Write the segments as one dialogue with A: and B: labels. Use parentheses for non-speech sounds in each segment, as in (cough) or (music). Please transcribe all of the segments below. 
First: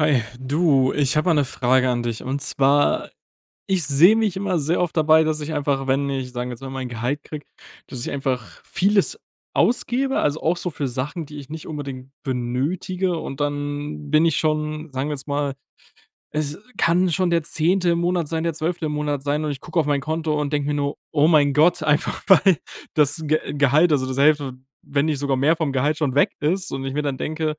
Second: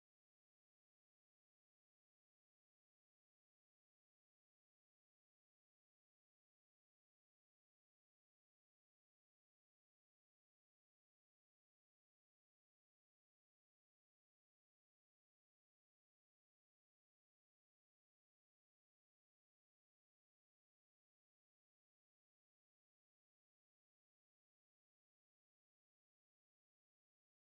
A: Hi, du, ich habe mal eine Frage an dich. Und zwar, ich sehe mich immer sehr oft dabei, dass ich einfach, wenn ich, sagen wir jetzt mal, mein Gehalt kriege, dass ich einfach vieles ausgebe, also auch so für Sachen, die ich nicht unbedingt benötige. Und dann bin ich schon, sagen wir jetzt mal, es kann schon der 10. im Monat sein, der 12. im Monat sein und ich gucke auf mein Konto und denke mir nur: „Oh mein Gott", (laughs) einfach weil das Ge Gehalt, also das Hälfte, wenn nicht sogar mehr vom Gehalt schon weg ist und ich mir dann denke:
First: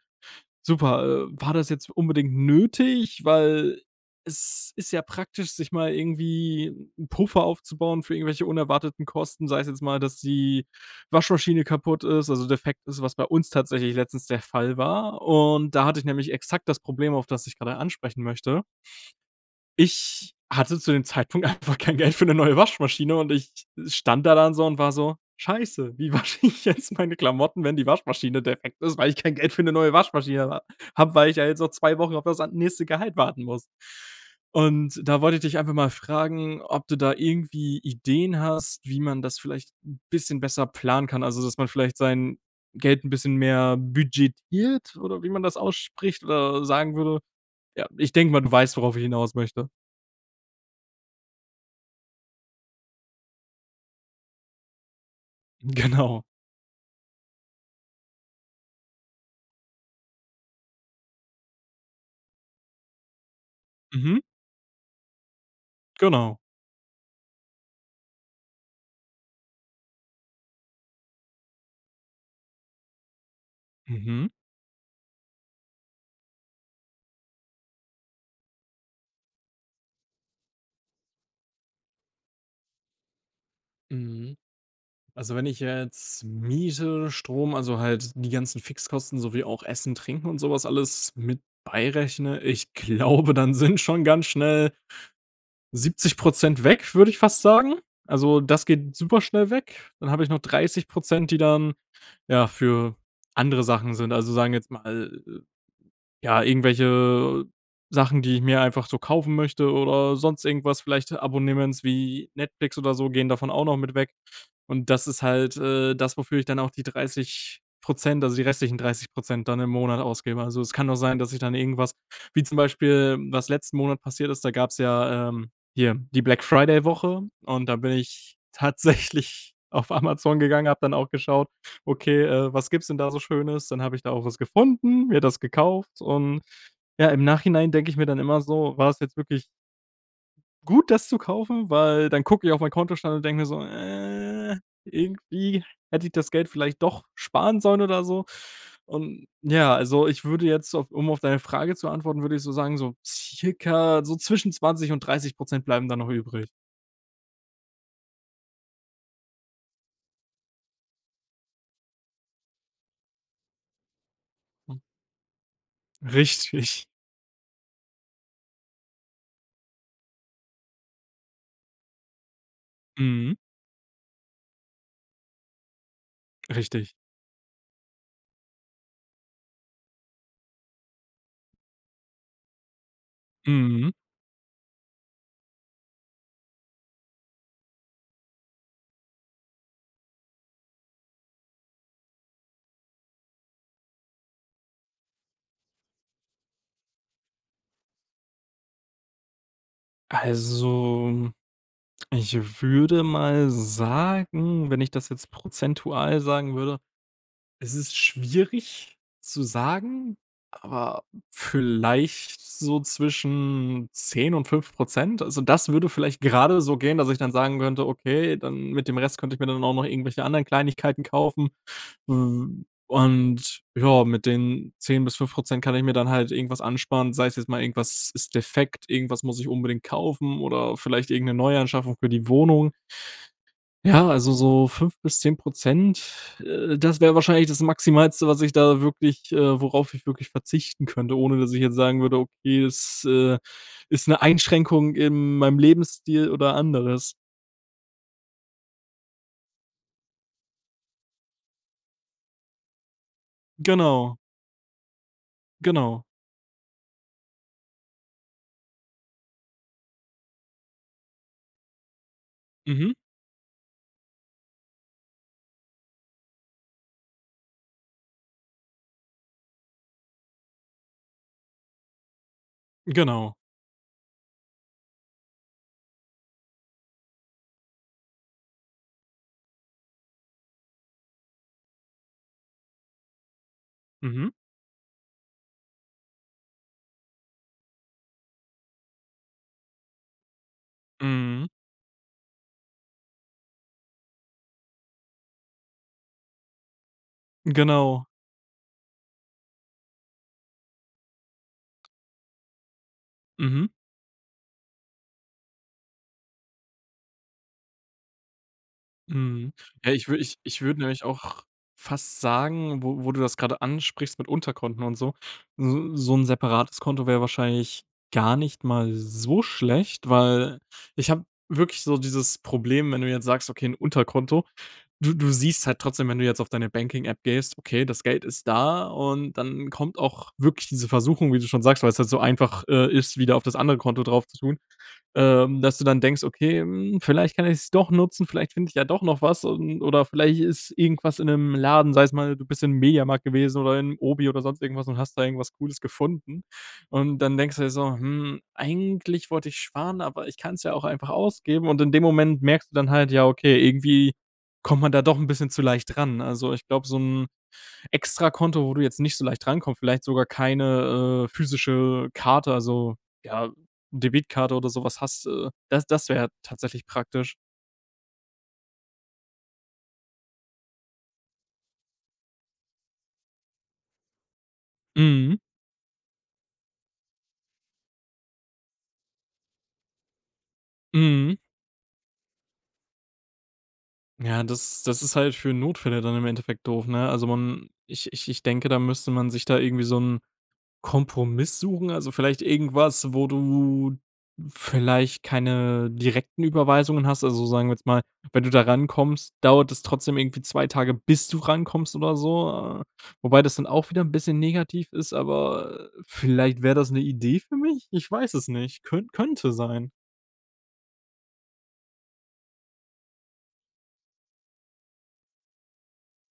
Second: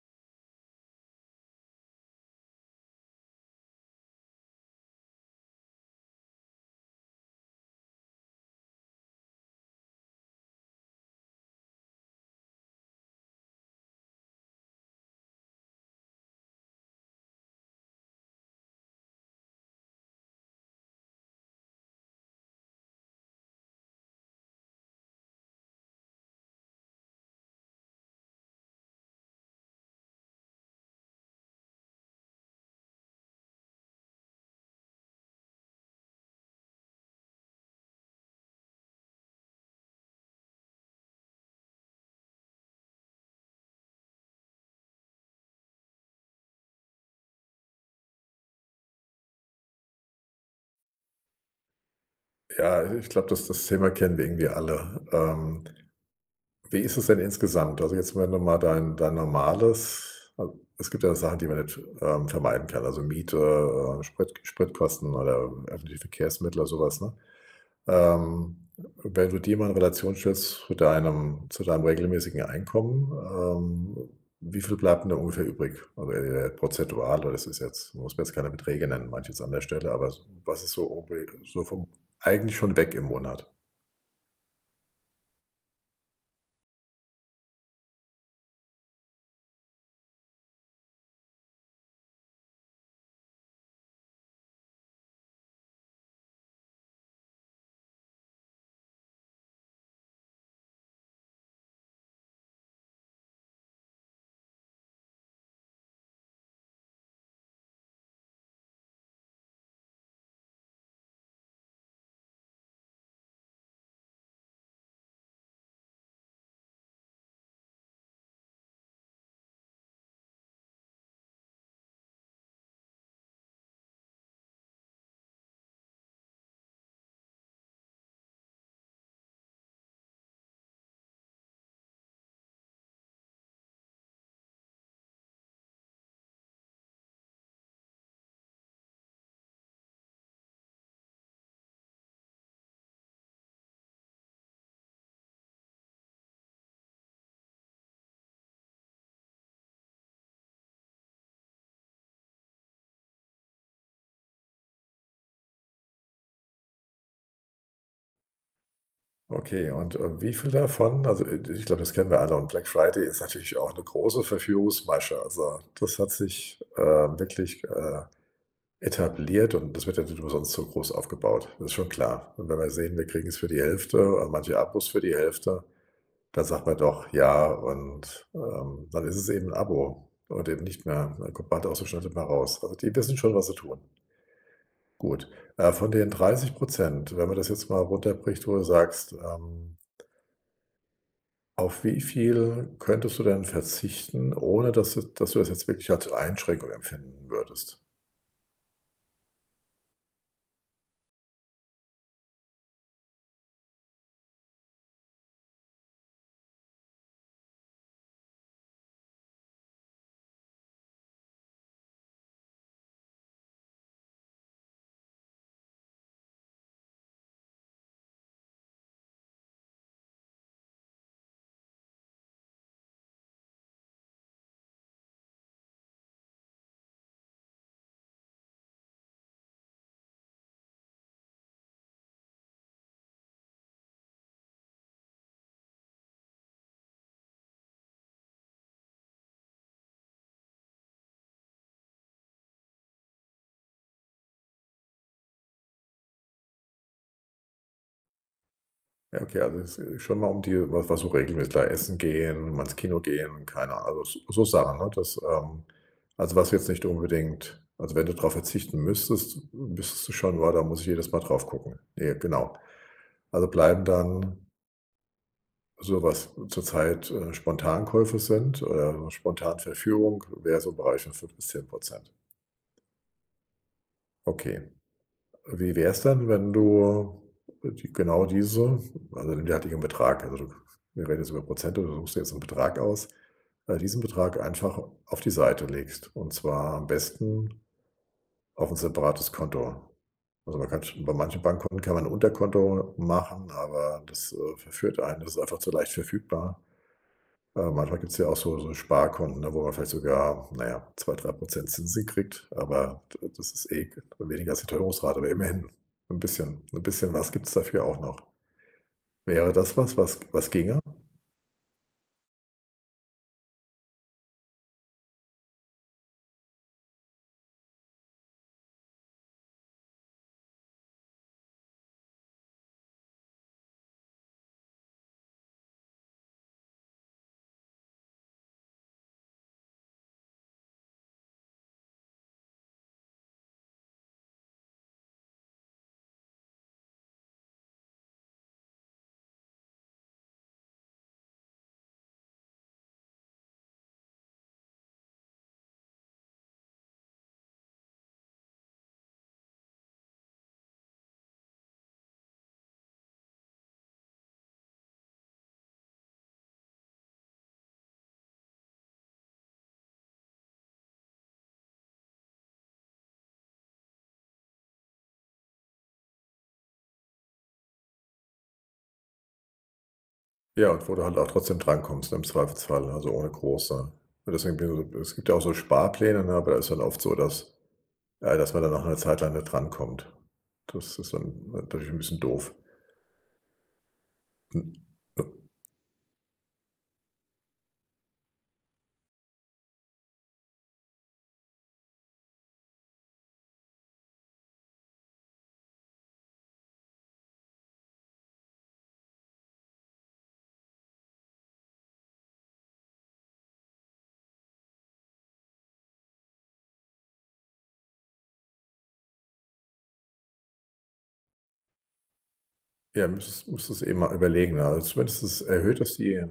A: Super, war das jetzt unbedingt nötig? Weil es ist ja praktisch, sich mal irgendwie 'n Puffer aufzubauen für irgendwelche unerwarteten Kosten, sei es jetzt mal, dass die Waschmaschine kaputt ist, also defekt ist, was bei uns tatsächlich letztens der Fall war. Und da hatte ich nämlich exakt das Problem, auf das ich gerade ansprechen möchte. Ich hatte zu dem Zeitpunkt (laughs) einfach kein Geld für 'ne neue Waschmaschine und ich stand da dann so und war so: „Scheiße, wie (laughs) wasche ich jetzt meine Klamotten, wenn die Waschmaschine defekt ist, weil ich kein Geld für 'ne neue Waschmaschine ha habe, weil ich ja jetzt noch 2 Wochen auf das an nächste Gehalt warten muss?" Und da wollte ich dich einfach mal fragen, ob du da irgendwie Ideen hast, wie man das vielleicht 'n bisschen besser planen kann? Also, dass man vielleicht sein Geld 'n bisschen mehr budgetiert oder wie man das ausspricht oder sagen würde? Ja, ich denke mal, du weißt, worauf ich hinaus möchte.
B: Ja, ich glaube, das Thema kennen wir irgendwie alle.
A: Genau.
B: Wie ist es denn insgesamt? Also, jetzt, wenn du mal dein normales al es gibt ja Sachen, die man nicht, vermeiden kann, also Miete,
A: Mhm.
B: Spritkosten oder öffentliche
A: Genau.
B: Verkehrsmittel oder sowas, ne? Ähm, Wenn du die mal in Relation stellst zu deinem regelmäßigen Einkommen, ähm,
A: Mhm.
B: wie viel bleibt denn da ungefähr übrig? Also, prozentual, oder das ist jetzt muss mir jetzt keine Beträge nennen, meinte jetzt an der Stelle, aber was ist so ungefähr so vom eigentlich schon weg im Monat?
A: Mhm. Also, wenn ich jetzt Miete, Strom, also halt die ganzen Fixkosten sowie auch Essen, Trinken und sowas alles mit beirechne, ich glaube, dann sind schon ganz schnell 70% weg, würde ich fast sagen. Also, das geht super schnell weg. Dann habe ich noch 30%, die dann, ja, für andere Sachen sind. Also, sagen jetzt mal, ja, irgendwelche Sachen, die ich mir einfach so kaufen möchte oder sonst irgendwas, vielleicht Abonnements wie Netflix oder so gehen davon auch noch mit weg. Und das ist halt, das, wofür ich dann auch die 30%, also die restlichen 30% dann im Monat ausgebe. Also, es kann doch sein, dass ich dann irgendwas, wie zum Beispiel, was letzten Monat passiert ist, da gab's ja, hier die Black-Friday-Woche und da bin ich tatsächlich (laughs) auf Amazon gegangen, habe dann auch geschaut: Okay, was gibt's denn da so Schönes? Dann habe ich da auch was gefunden, mir das gekauft und ja, im Nachhinein denke ich mir dann immer so: „War es jetzt wirklich gut, das zu kaufen?" Weil dann gucke ich auf meinen Kontostand und denke mir so: irgendwie hätte ich das Geld vielleicht doch sparen sollen oder so." Und ja, also, ich würde jetzt auf deine Frage zu antworten, würde ich so sagen, so circa so zwischen 20 und 30% bleiben da noch übrig.
B: Okay, und, wie viel davon also, ich glaube, das kennen wir alle, und Black Friday ist natürlich auch eine große
A: Hm,
B: Verführungsmasche. Also, das hat sich,
A: richtig.
B: wirklich, etabliert, und das wird ja nicht umsonst so groß aufgebaut. Das ist schon klar. Und wenn wir sehen, wir kriegen
A: Mhm,
B: es für die Hälfte und manche Abos für die Hälfte, dann sagt man
A: richtig.
B: doch: „Ja“, und, dann ist es eben ein Abo und eben nicht mehr, ne, kommt bald aus der Schnelle mal raus. Also, die wissen schon, was sie tun.
A: Mhm.
B: Gut, von den 30, wenn man das jetzt mal runterbricht, wo du sagst, auf wie viel könntest du denn verzichten, ohne dass du das jetzt wirklich als Einschränkung empfinden würdest?
A: Also, ich würde mal sagen, wenn ich das jetzt prozentual sagen würde, es ist schwierig zu sagen, aber vielleicht so zwischen 10 und 5%. Also, das würde vielleicht gerade so gehen, dass ich dann sagen könnte: „Okay, dann mit dem Rest könnte ich mir dann auch noch irgendwelche anderen Kleinigkeiten kaufen." Hm, und ja, mit den 10 bis 5% kann ich mir dann halt irgendwas ansparen, sei es jetzt mal irgendwas ist defekt, irgendwas muss ich unbedingt kaufen oder vielleicht irgendeine Neuanschaffung für die Wohnung. Ja, also so 5 bis 10, das wäre wahrscheinlich das Maximalste, was ich da wirklich, worauf ich wirklich verzichten könnte, ohne dass ich jetzt sagen würde: „Okay, es, ist eine Einschränkung in meinem Lebensstil oder anderes."
B: Ja, okay, also es ist schon mal um die was so regelmäßig klar, essen gehen, mal ins Kino gehen, keine Ahnung, also
A: Genau,
B: so Sachen, ne? Das,
A: genau.
B: also was jetzt nicht unbedingt, also wenn du darauf verzichten müsstest, wüsstest du schon: weil da muss ich jedes Mal drauf gucken. Nee, genau.
A: Mhm,
B: Also bleiben dann so was zurzeit, Spontankäufe sind oder spontanverführung, wäre so im Bereich von 5 bis 10.
A: genau.
B: Okay. Wie wär's denn, wenn du die genau diese also den derartigen Betrag, also du wir reden jetzt über Prozente, du suchst dir jetzt einen Betrag aus, diesen
A: Mhm,
B: Betrag einfach auf die Seite legst, und zwar am besten auf ein separates Konto. Also, man kann bei manchen
A: mhm,
B: Bankkonten kann man ein Unterkonto machen, aber das, verführt einen. Das ist einfach zu leicht verfügbar. Manchmal
A: genau.
B: gibt es ja auch so Sparkonten, ne, wo man vielleicht sogar, na ja, 3% Zinsen kriegt, aber d das
A: Mhm.
B: ist eh weniger als die Teuerungsrate, aber immerhin ein bisschen was gibt es dafür auch noch.
A: Mhm.
B: Wäre das
A: Ja,
B: was,
A: ich
B: was
A: würde ich
B: was
A: ich würde
B: ginge?
A: nämlich auch fast sagen, wo du das gerade ansprichst mit Unterkonten und so, so 'n separates Konto wäre wahrscheinlich gar nicht mal so schlecht, weil ich habe wirklich so dieses Problem, wenn du jetzt sagst: „Okay, ein Unterkonto", du siehst halt trotzdem, wenn du jetzt auf deine Banking-App gehst, okay, das Geld ist da und dann kommt auch wirklich diese Versuchung, wie du schon sagst, weil es halt so einfach, ist, wieder auf das andere Konto drauf zu tun. Dass du dann denkst: „Okay, hm, vielleicht kann ich es doch nutzen, vielleicht finde ich ja doch noch was und oder vielleicht ist irgendwas in einem Laden, sei es mal, du bist im Mediamarkt gewesen oder im Obi oder sonst irgendwas und hast da irgendwas Cooles gefunden." Und dann denkst du dir so: „Hm, eigentlich wollte ich sparen, aber ich kann es ja auch einfach ausgeben." Und in dem Moment merkst du dann halt: „Ja, okay, irgendwie kommt man da doch ein bisschen zu leicht ran." Also, ich glaube, so 'n Extrakonto, wo du jetzt nicht so leicht rankommst, vielleicht sogar keine, physische Karte, also, ja, Debitkarte oder sowas hast, das wäre tatsächlich praktisch.
B: Ja, und wo du halt auch trotzdem drankommst, ne, im Zweifelsfall, also ohne große, und deswegen bin ich so, es gibt ja
A: Mhm,
B: auch so Sparpläne, ne, aber da ist dann oft so, dass dass man dann nach einer Zeit lang nicht drankommt. Das ist
A: mhm.
B: dann natürlich ein bisschen doof.
A: Ja,
B: Hm.
A: das ist halt für Notfälle dann im Endeffekt doof, ne? Also, man, ich denke, da müsste man sich da irgendwie so ein Kompromiss suchen? Also, vielleicht irgendwas, wo du vielleicht keine direkten Überweisungen hast? Also, sagen wir jetzt mal, wenn du da rankommst, dauert es trotzdem irgendwie 2 Tage, bis du rankommst oder so, wobei das dann auch wieder ein bisschen negativ ist, aber vielleicht wäre das eine Idee für mich? Ich weiß es nicht. Könnte sein.
B: Ja, müsstest du eben mal überlegen. Also zumindest es erhöht das die,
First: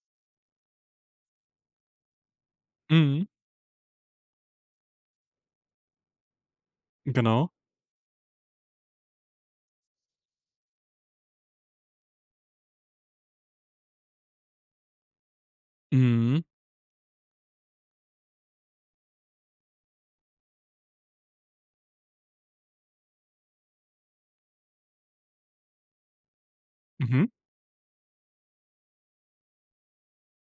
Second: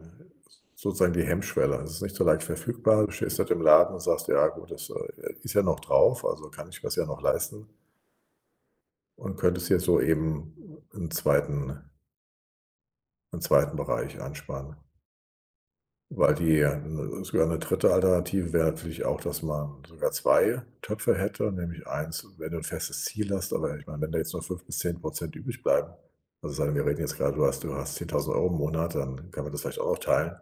B: sozusagen die Hemmschwelle. Es ist nicht so leicht verfügbar. Du
A: Mhm,
B: stehst halt im Laden und sagst: „Ja gut, das, ist ja noch drauf, also kann ich mir's ja noch
A: genau.
B: leisten“, und könntest hier so eben 'n zweiten Bereich ansparen. Weil
A: Mhm,
B: die sogar eine dritte Alternative wäre natürlich auch, dass man sogar 2 Töpfe hätte, nämlich eins, wenn du ein festes Ziel hast, aber ich meine, wenn da jetzt nur 5 bis 10% übrig bleiben, also sagen wir reden jetzt
A: mhm,
B: gerade, du hast 10.000 Euro im Monat, dann kann man das vielleicht auch noch teilen.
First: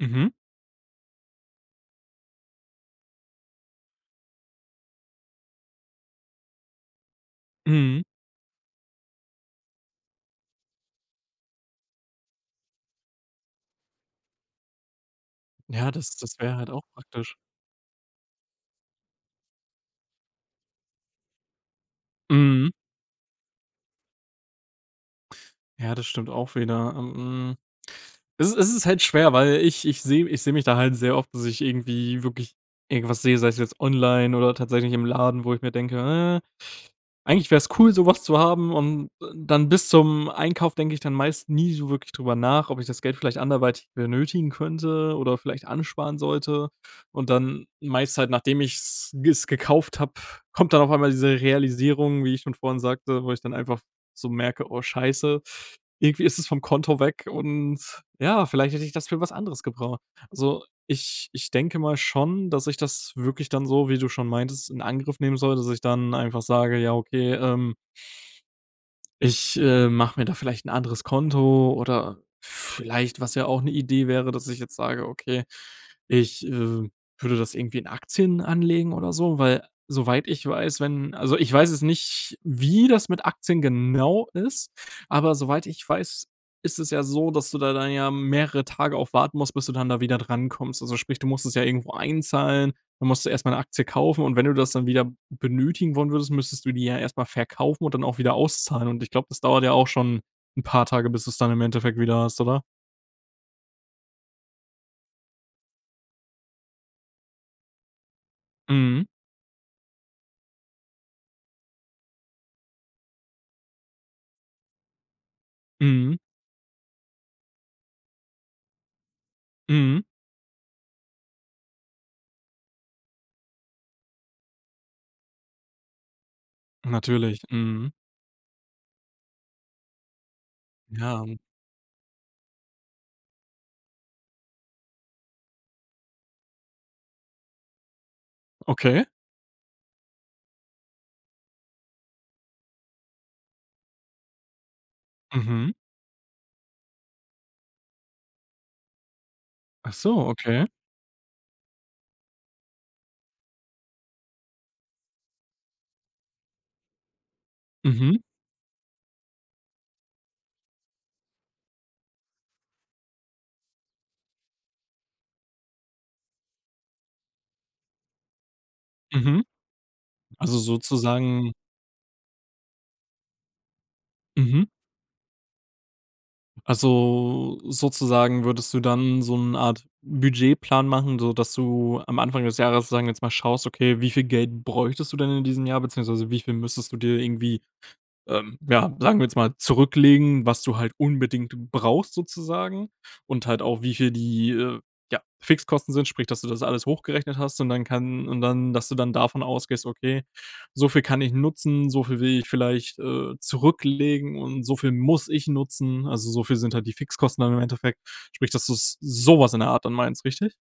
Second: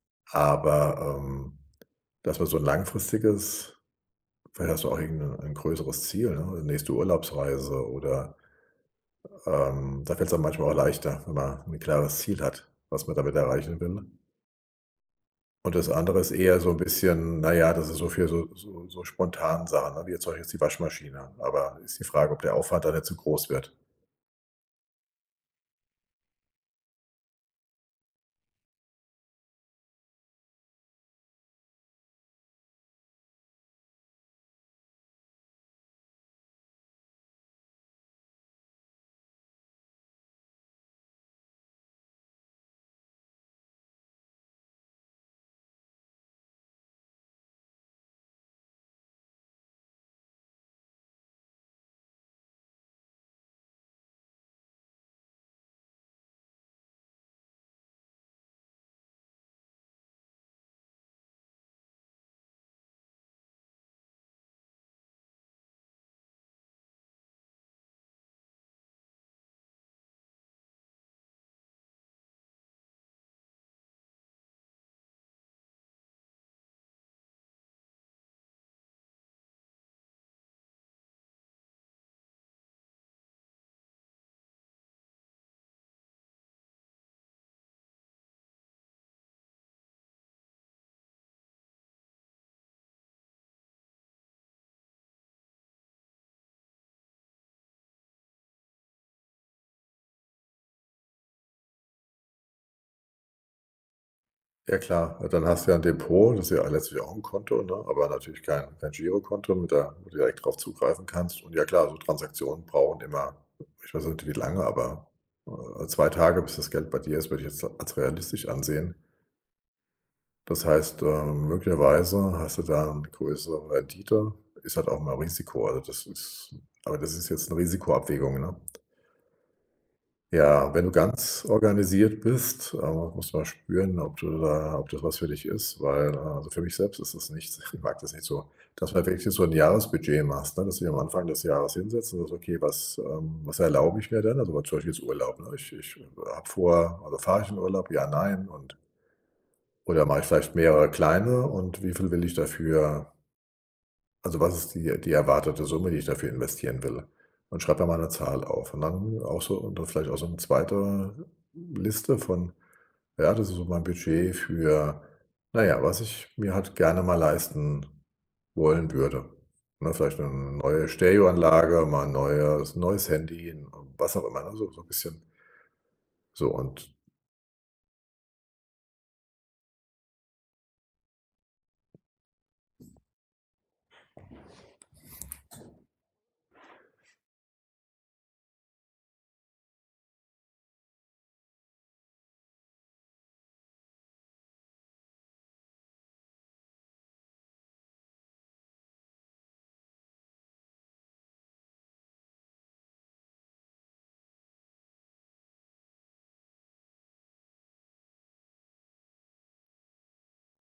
A: mhm,
B: Aber, dass man so ein langfristiges, vielleicht hast du auch irgend ein größeres Ziel, ne, eine nächste Urlaubsreise
A: mhm.
B: oder, da fällt es dann manchmal auch leichter, wenn man ein klares Ziel hat, was man damit erreichen will. Und
A: Ja,
B: das
A: das
B: andere ist
A: das wäre
B: eher
A: halt
B: so ein
A: auch praktisch.
B: bisschen, na ja, das ist so viel so spontanen Sachen, ne, wie jetzt zum Beispiel jetzt die Waschmaschine. Aber ist die Frage, ob der
A: Mhm.
B: Aufwand dann nicht zu groß wird.
A: Ja, das stimmt auch wieder. Es ist halt schwer, weil ich sehe mich da halt sehr oft, dass ich irgendwie wirklich irgendwas sehe, sei es jetzt online oder tatsächlich im Laden, wo ich mir denke: eigentlich wäre es cool, sowas zu haben und dann bis zum Einkauf denke ich dann meist nie so wirklich drüber nach, ob ich das Geld vielleicht anderweitig benötigen könnte oder vielleicht ansparen sollte. Und dann meist halt, nachdem ich es gekauft habe, kommt dann auf einmal diese Realisierung, wie ich schon vorhin sagte, wo ich dann einfach so merke: „Oh scheiße, irgendwie ist es vom Konto weg und ja, vielleicht hätte ich das für was anderes gebraucht." Also, ich denke mal schon, dass ich das wirklich dann so, wie du schon meintest, in Angriff nehmen soll, dass ich dann einfach sage: „Ja, okay, ich, mache mir da vielleicht ein anderes Konto oder vielleicht, was ja auch eine Idee wäre, dass ich jetzt sage: „Okay, ich, würde das irgendwie in Aktien anlegen oder so", weil soweit ich weiß, wenn also, ich weiß es nicht, wie das mit Aktien genau ist, aber soweit ich weiß, ist es ja so, dass du da dann ja mehrere Tage auch warten musst, bis du dann da wieder drankommst. Also, sprich, du musst es ja irgendwo einzahlen. Dann musst du erst mal 'ne Aktie kaufen und wenn du das dann wieder benötigen wollen würdest, müsstest du die ja erst mal verkaufen und dann auch wieder auszahlen und ich glaube, das dauert ja auch schon 'n paar Tage, bis du's dann im Endeffekt wieder hast, oder?
B: Ja klar, dann hast du ja ein Depot, das ist ja letztlich auch ein Konto, ne, aber natürlich kein
A: Mhm,
B: Girokonto, mit der wo du direkt drauf zugreifen kannst. Und ja klar, so Transaktionen brauchen immer, ich weiß nicht, wie lange, aber, 2
A: mhm,
B: Tage, bis das Geld bei dir ist, würde ich jetzt als realistisch ansehen.
A: mhm,
B: Das heißt, möglicherweise hast du da 'ne größere Rendite. Ist halt auch mal Risiko. Also, das ist, aber das ist
A: natürlich,
B: jetzt eine
A: mhm.
B: Risikoabwägung, ne? Ja, wenn du
A: Ja,
B: ganz organisiert bist, musst du mal spüren, ob du da, ob das was für dich ist, weil, also, für mich selbst ist das nicht. (laughs) Ich mag das nicht so, dass
A: okay.
B: man wirklich so ein Jahresbudget machst, ne, dass du am Anfang des Jahres hinsetzt und sagst: „Okay, was, was erlaube ich mir denn?“ Also, zum Beispiel jetzt Urlaub, ne?
A: Mhm.
B: Ich habe vor, also, fahre ich in Urlaub? Ja, nein. Und
A: Ach
B: oder
A: so,
B: mache ich vielleicht
A: okay.
B: mehrere kleine, und wie viel will ich dafür, also, was ist die erwartete Summe, die ich dafür investieren will? Und schreibe mir mal eine
A: Mhm,
B: Zahl auf, und dann auch so, und dann vielleicht auch so eine zweite Liste von, ja, das ist so mein Budget für, naja, was ich mir halt gerne mal leisten wollen würde.
A: mhm.
B: Ne, vielleicht eine
A: Also
B: neue
A: sozusagen,
B: Stereoanlage, mal 'n neues Handy, was auch immer, ne,
A: mhm.
B: so ein bisschen. So und
A: Also, sozusagen würdest du dann so eine Art Budgetplan machen, so dass du am Anfang des Jahres, sagen wir jetzt mal, schaust, okay, wie viel Geld bräuchtest du denn in diesem Jahr, beziehungsweise wie viel müsstest du dir irgendwie, ja, sagen wir jetzt mal, zurücklegen, was du halt unbedingt brauchst sozusagen und halt auch, wie viel die, ja, Fixkosten sind, sprich, dass du das alles hochgerechnet hast und dann kann und dann dass du dann davon ausgehst: „Okay, so viel kann ich nutzen, so viel will ich vielleicht, zurücklegen und so viel muss ich nutzen." Also, so viel sind halt die Fixkosten dann im Endeffekt. Sprich, dass du so was in der Art dann meinst, richtig?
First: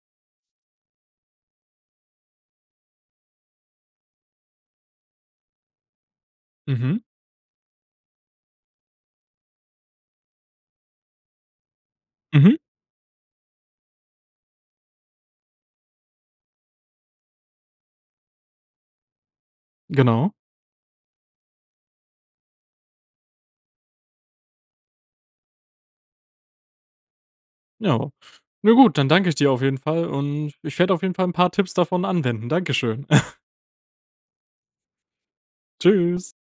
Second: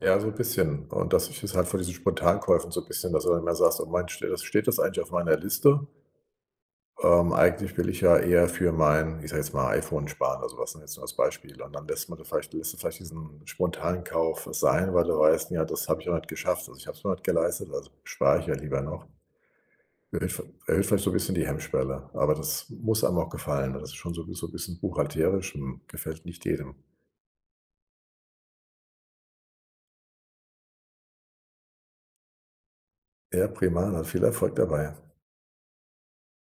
B: ja, so 'n bisschen. Und das ist jetzt halt von diesen Spontankäufen so 'n bisschen, dass du dann immer sagst: „Oh mein, steht das eigentlich auf meiner Liste?
A: Mhm,
B: Eigentlich will ich ja eher für mein“ – ich sage jetzt mal, iPhone sparen. Also was, ne, jetzt nur als Beispiel. Und dann
A: mhm,
B: lässt du vielleicht diesen spontanen Kauf sein, weil du weißt: „Ja, das habe ich noch nicht geschafft. Also, ich habe es noch nicht geleistet, also spare ich ja lieber noch.“
A: genau,
B: Erhöht erhöht vielleicht so 'n bisschen die Hemmschwelle, aber das muss einem auch gefallen. Das ist schon so 'n bisschen buchhalterisch und gefällt nicht jedem.
A: ja. Na gut, dann danke ich dir auf jeden Fall und ich werde auf jeden Fall ein paar Tipps davon anwenden. Dankeschön.
B: Ja, prima, dann viel Erfolg dabei.
A: Tschüss.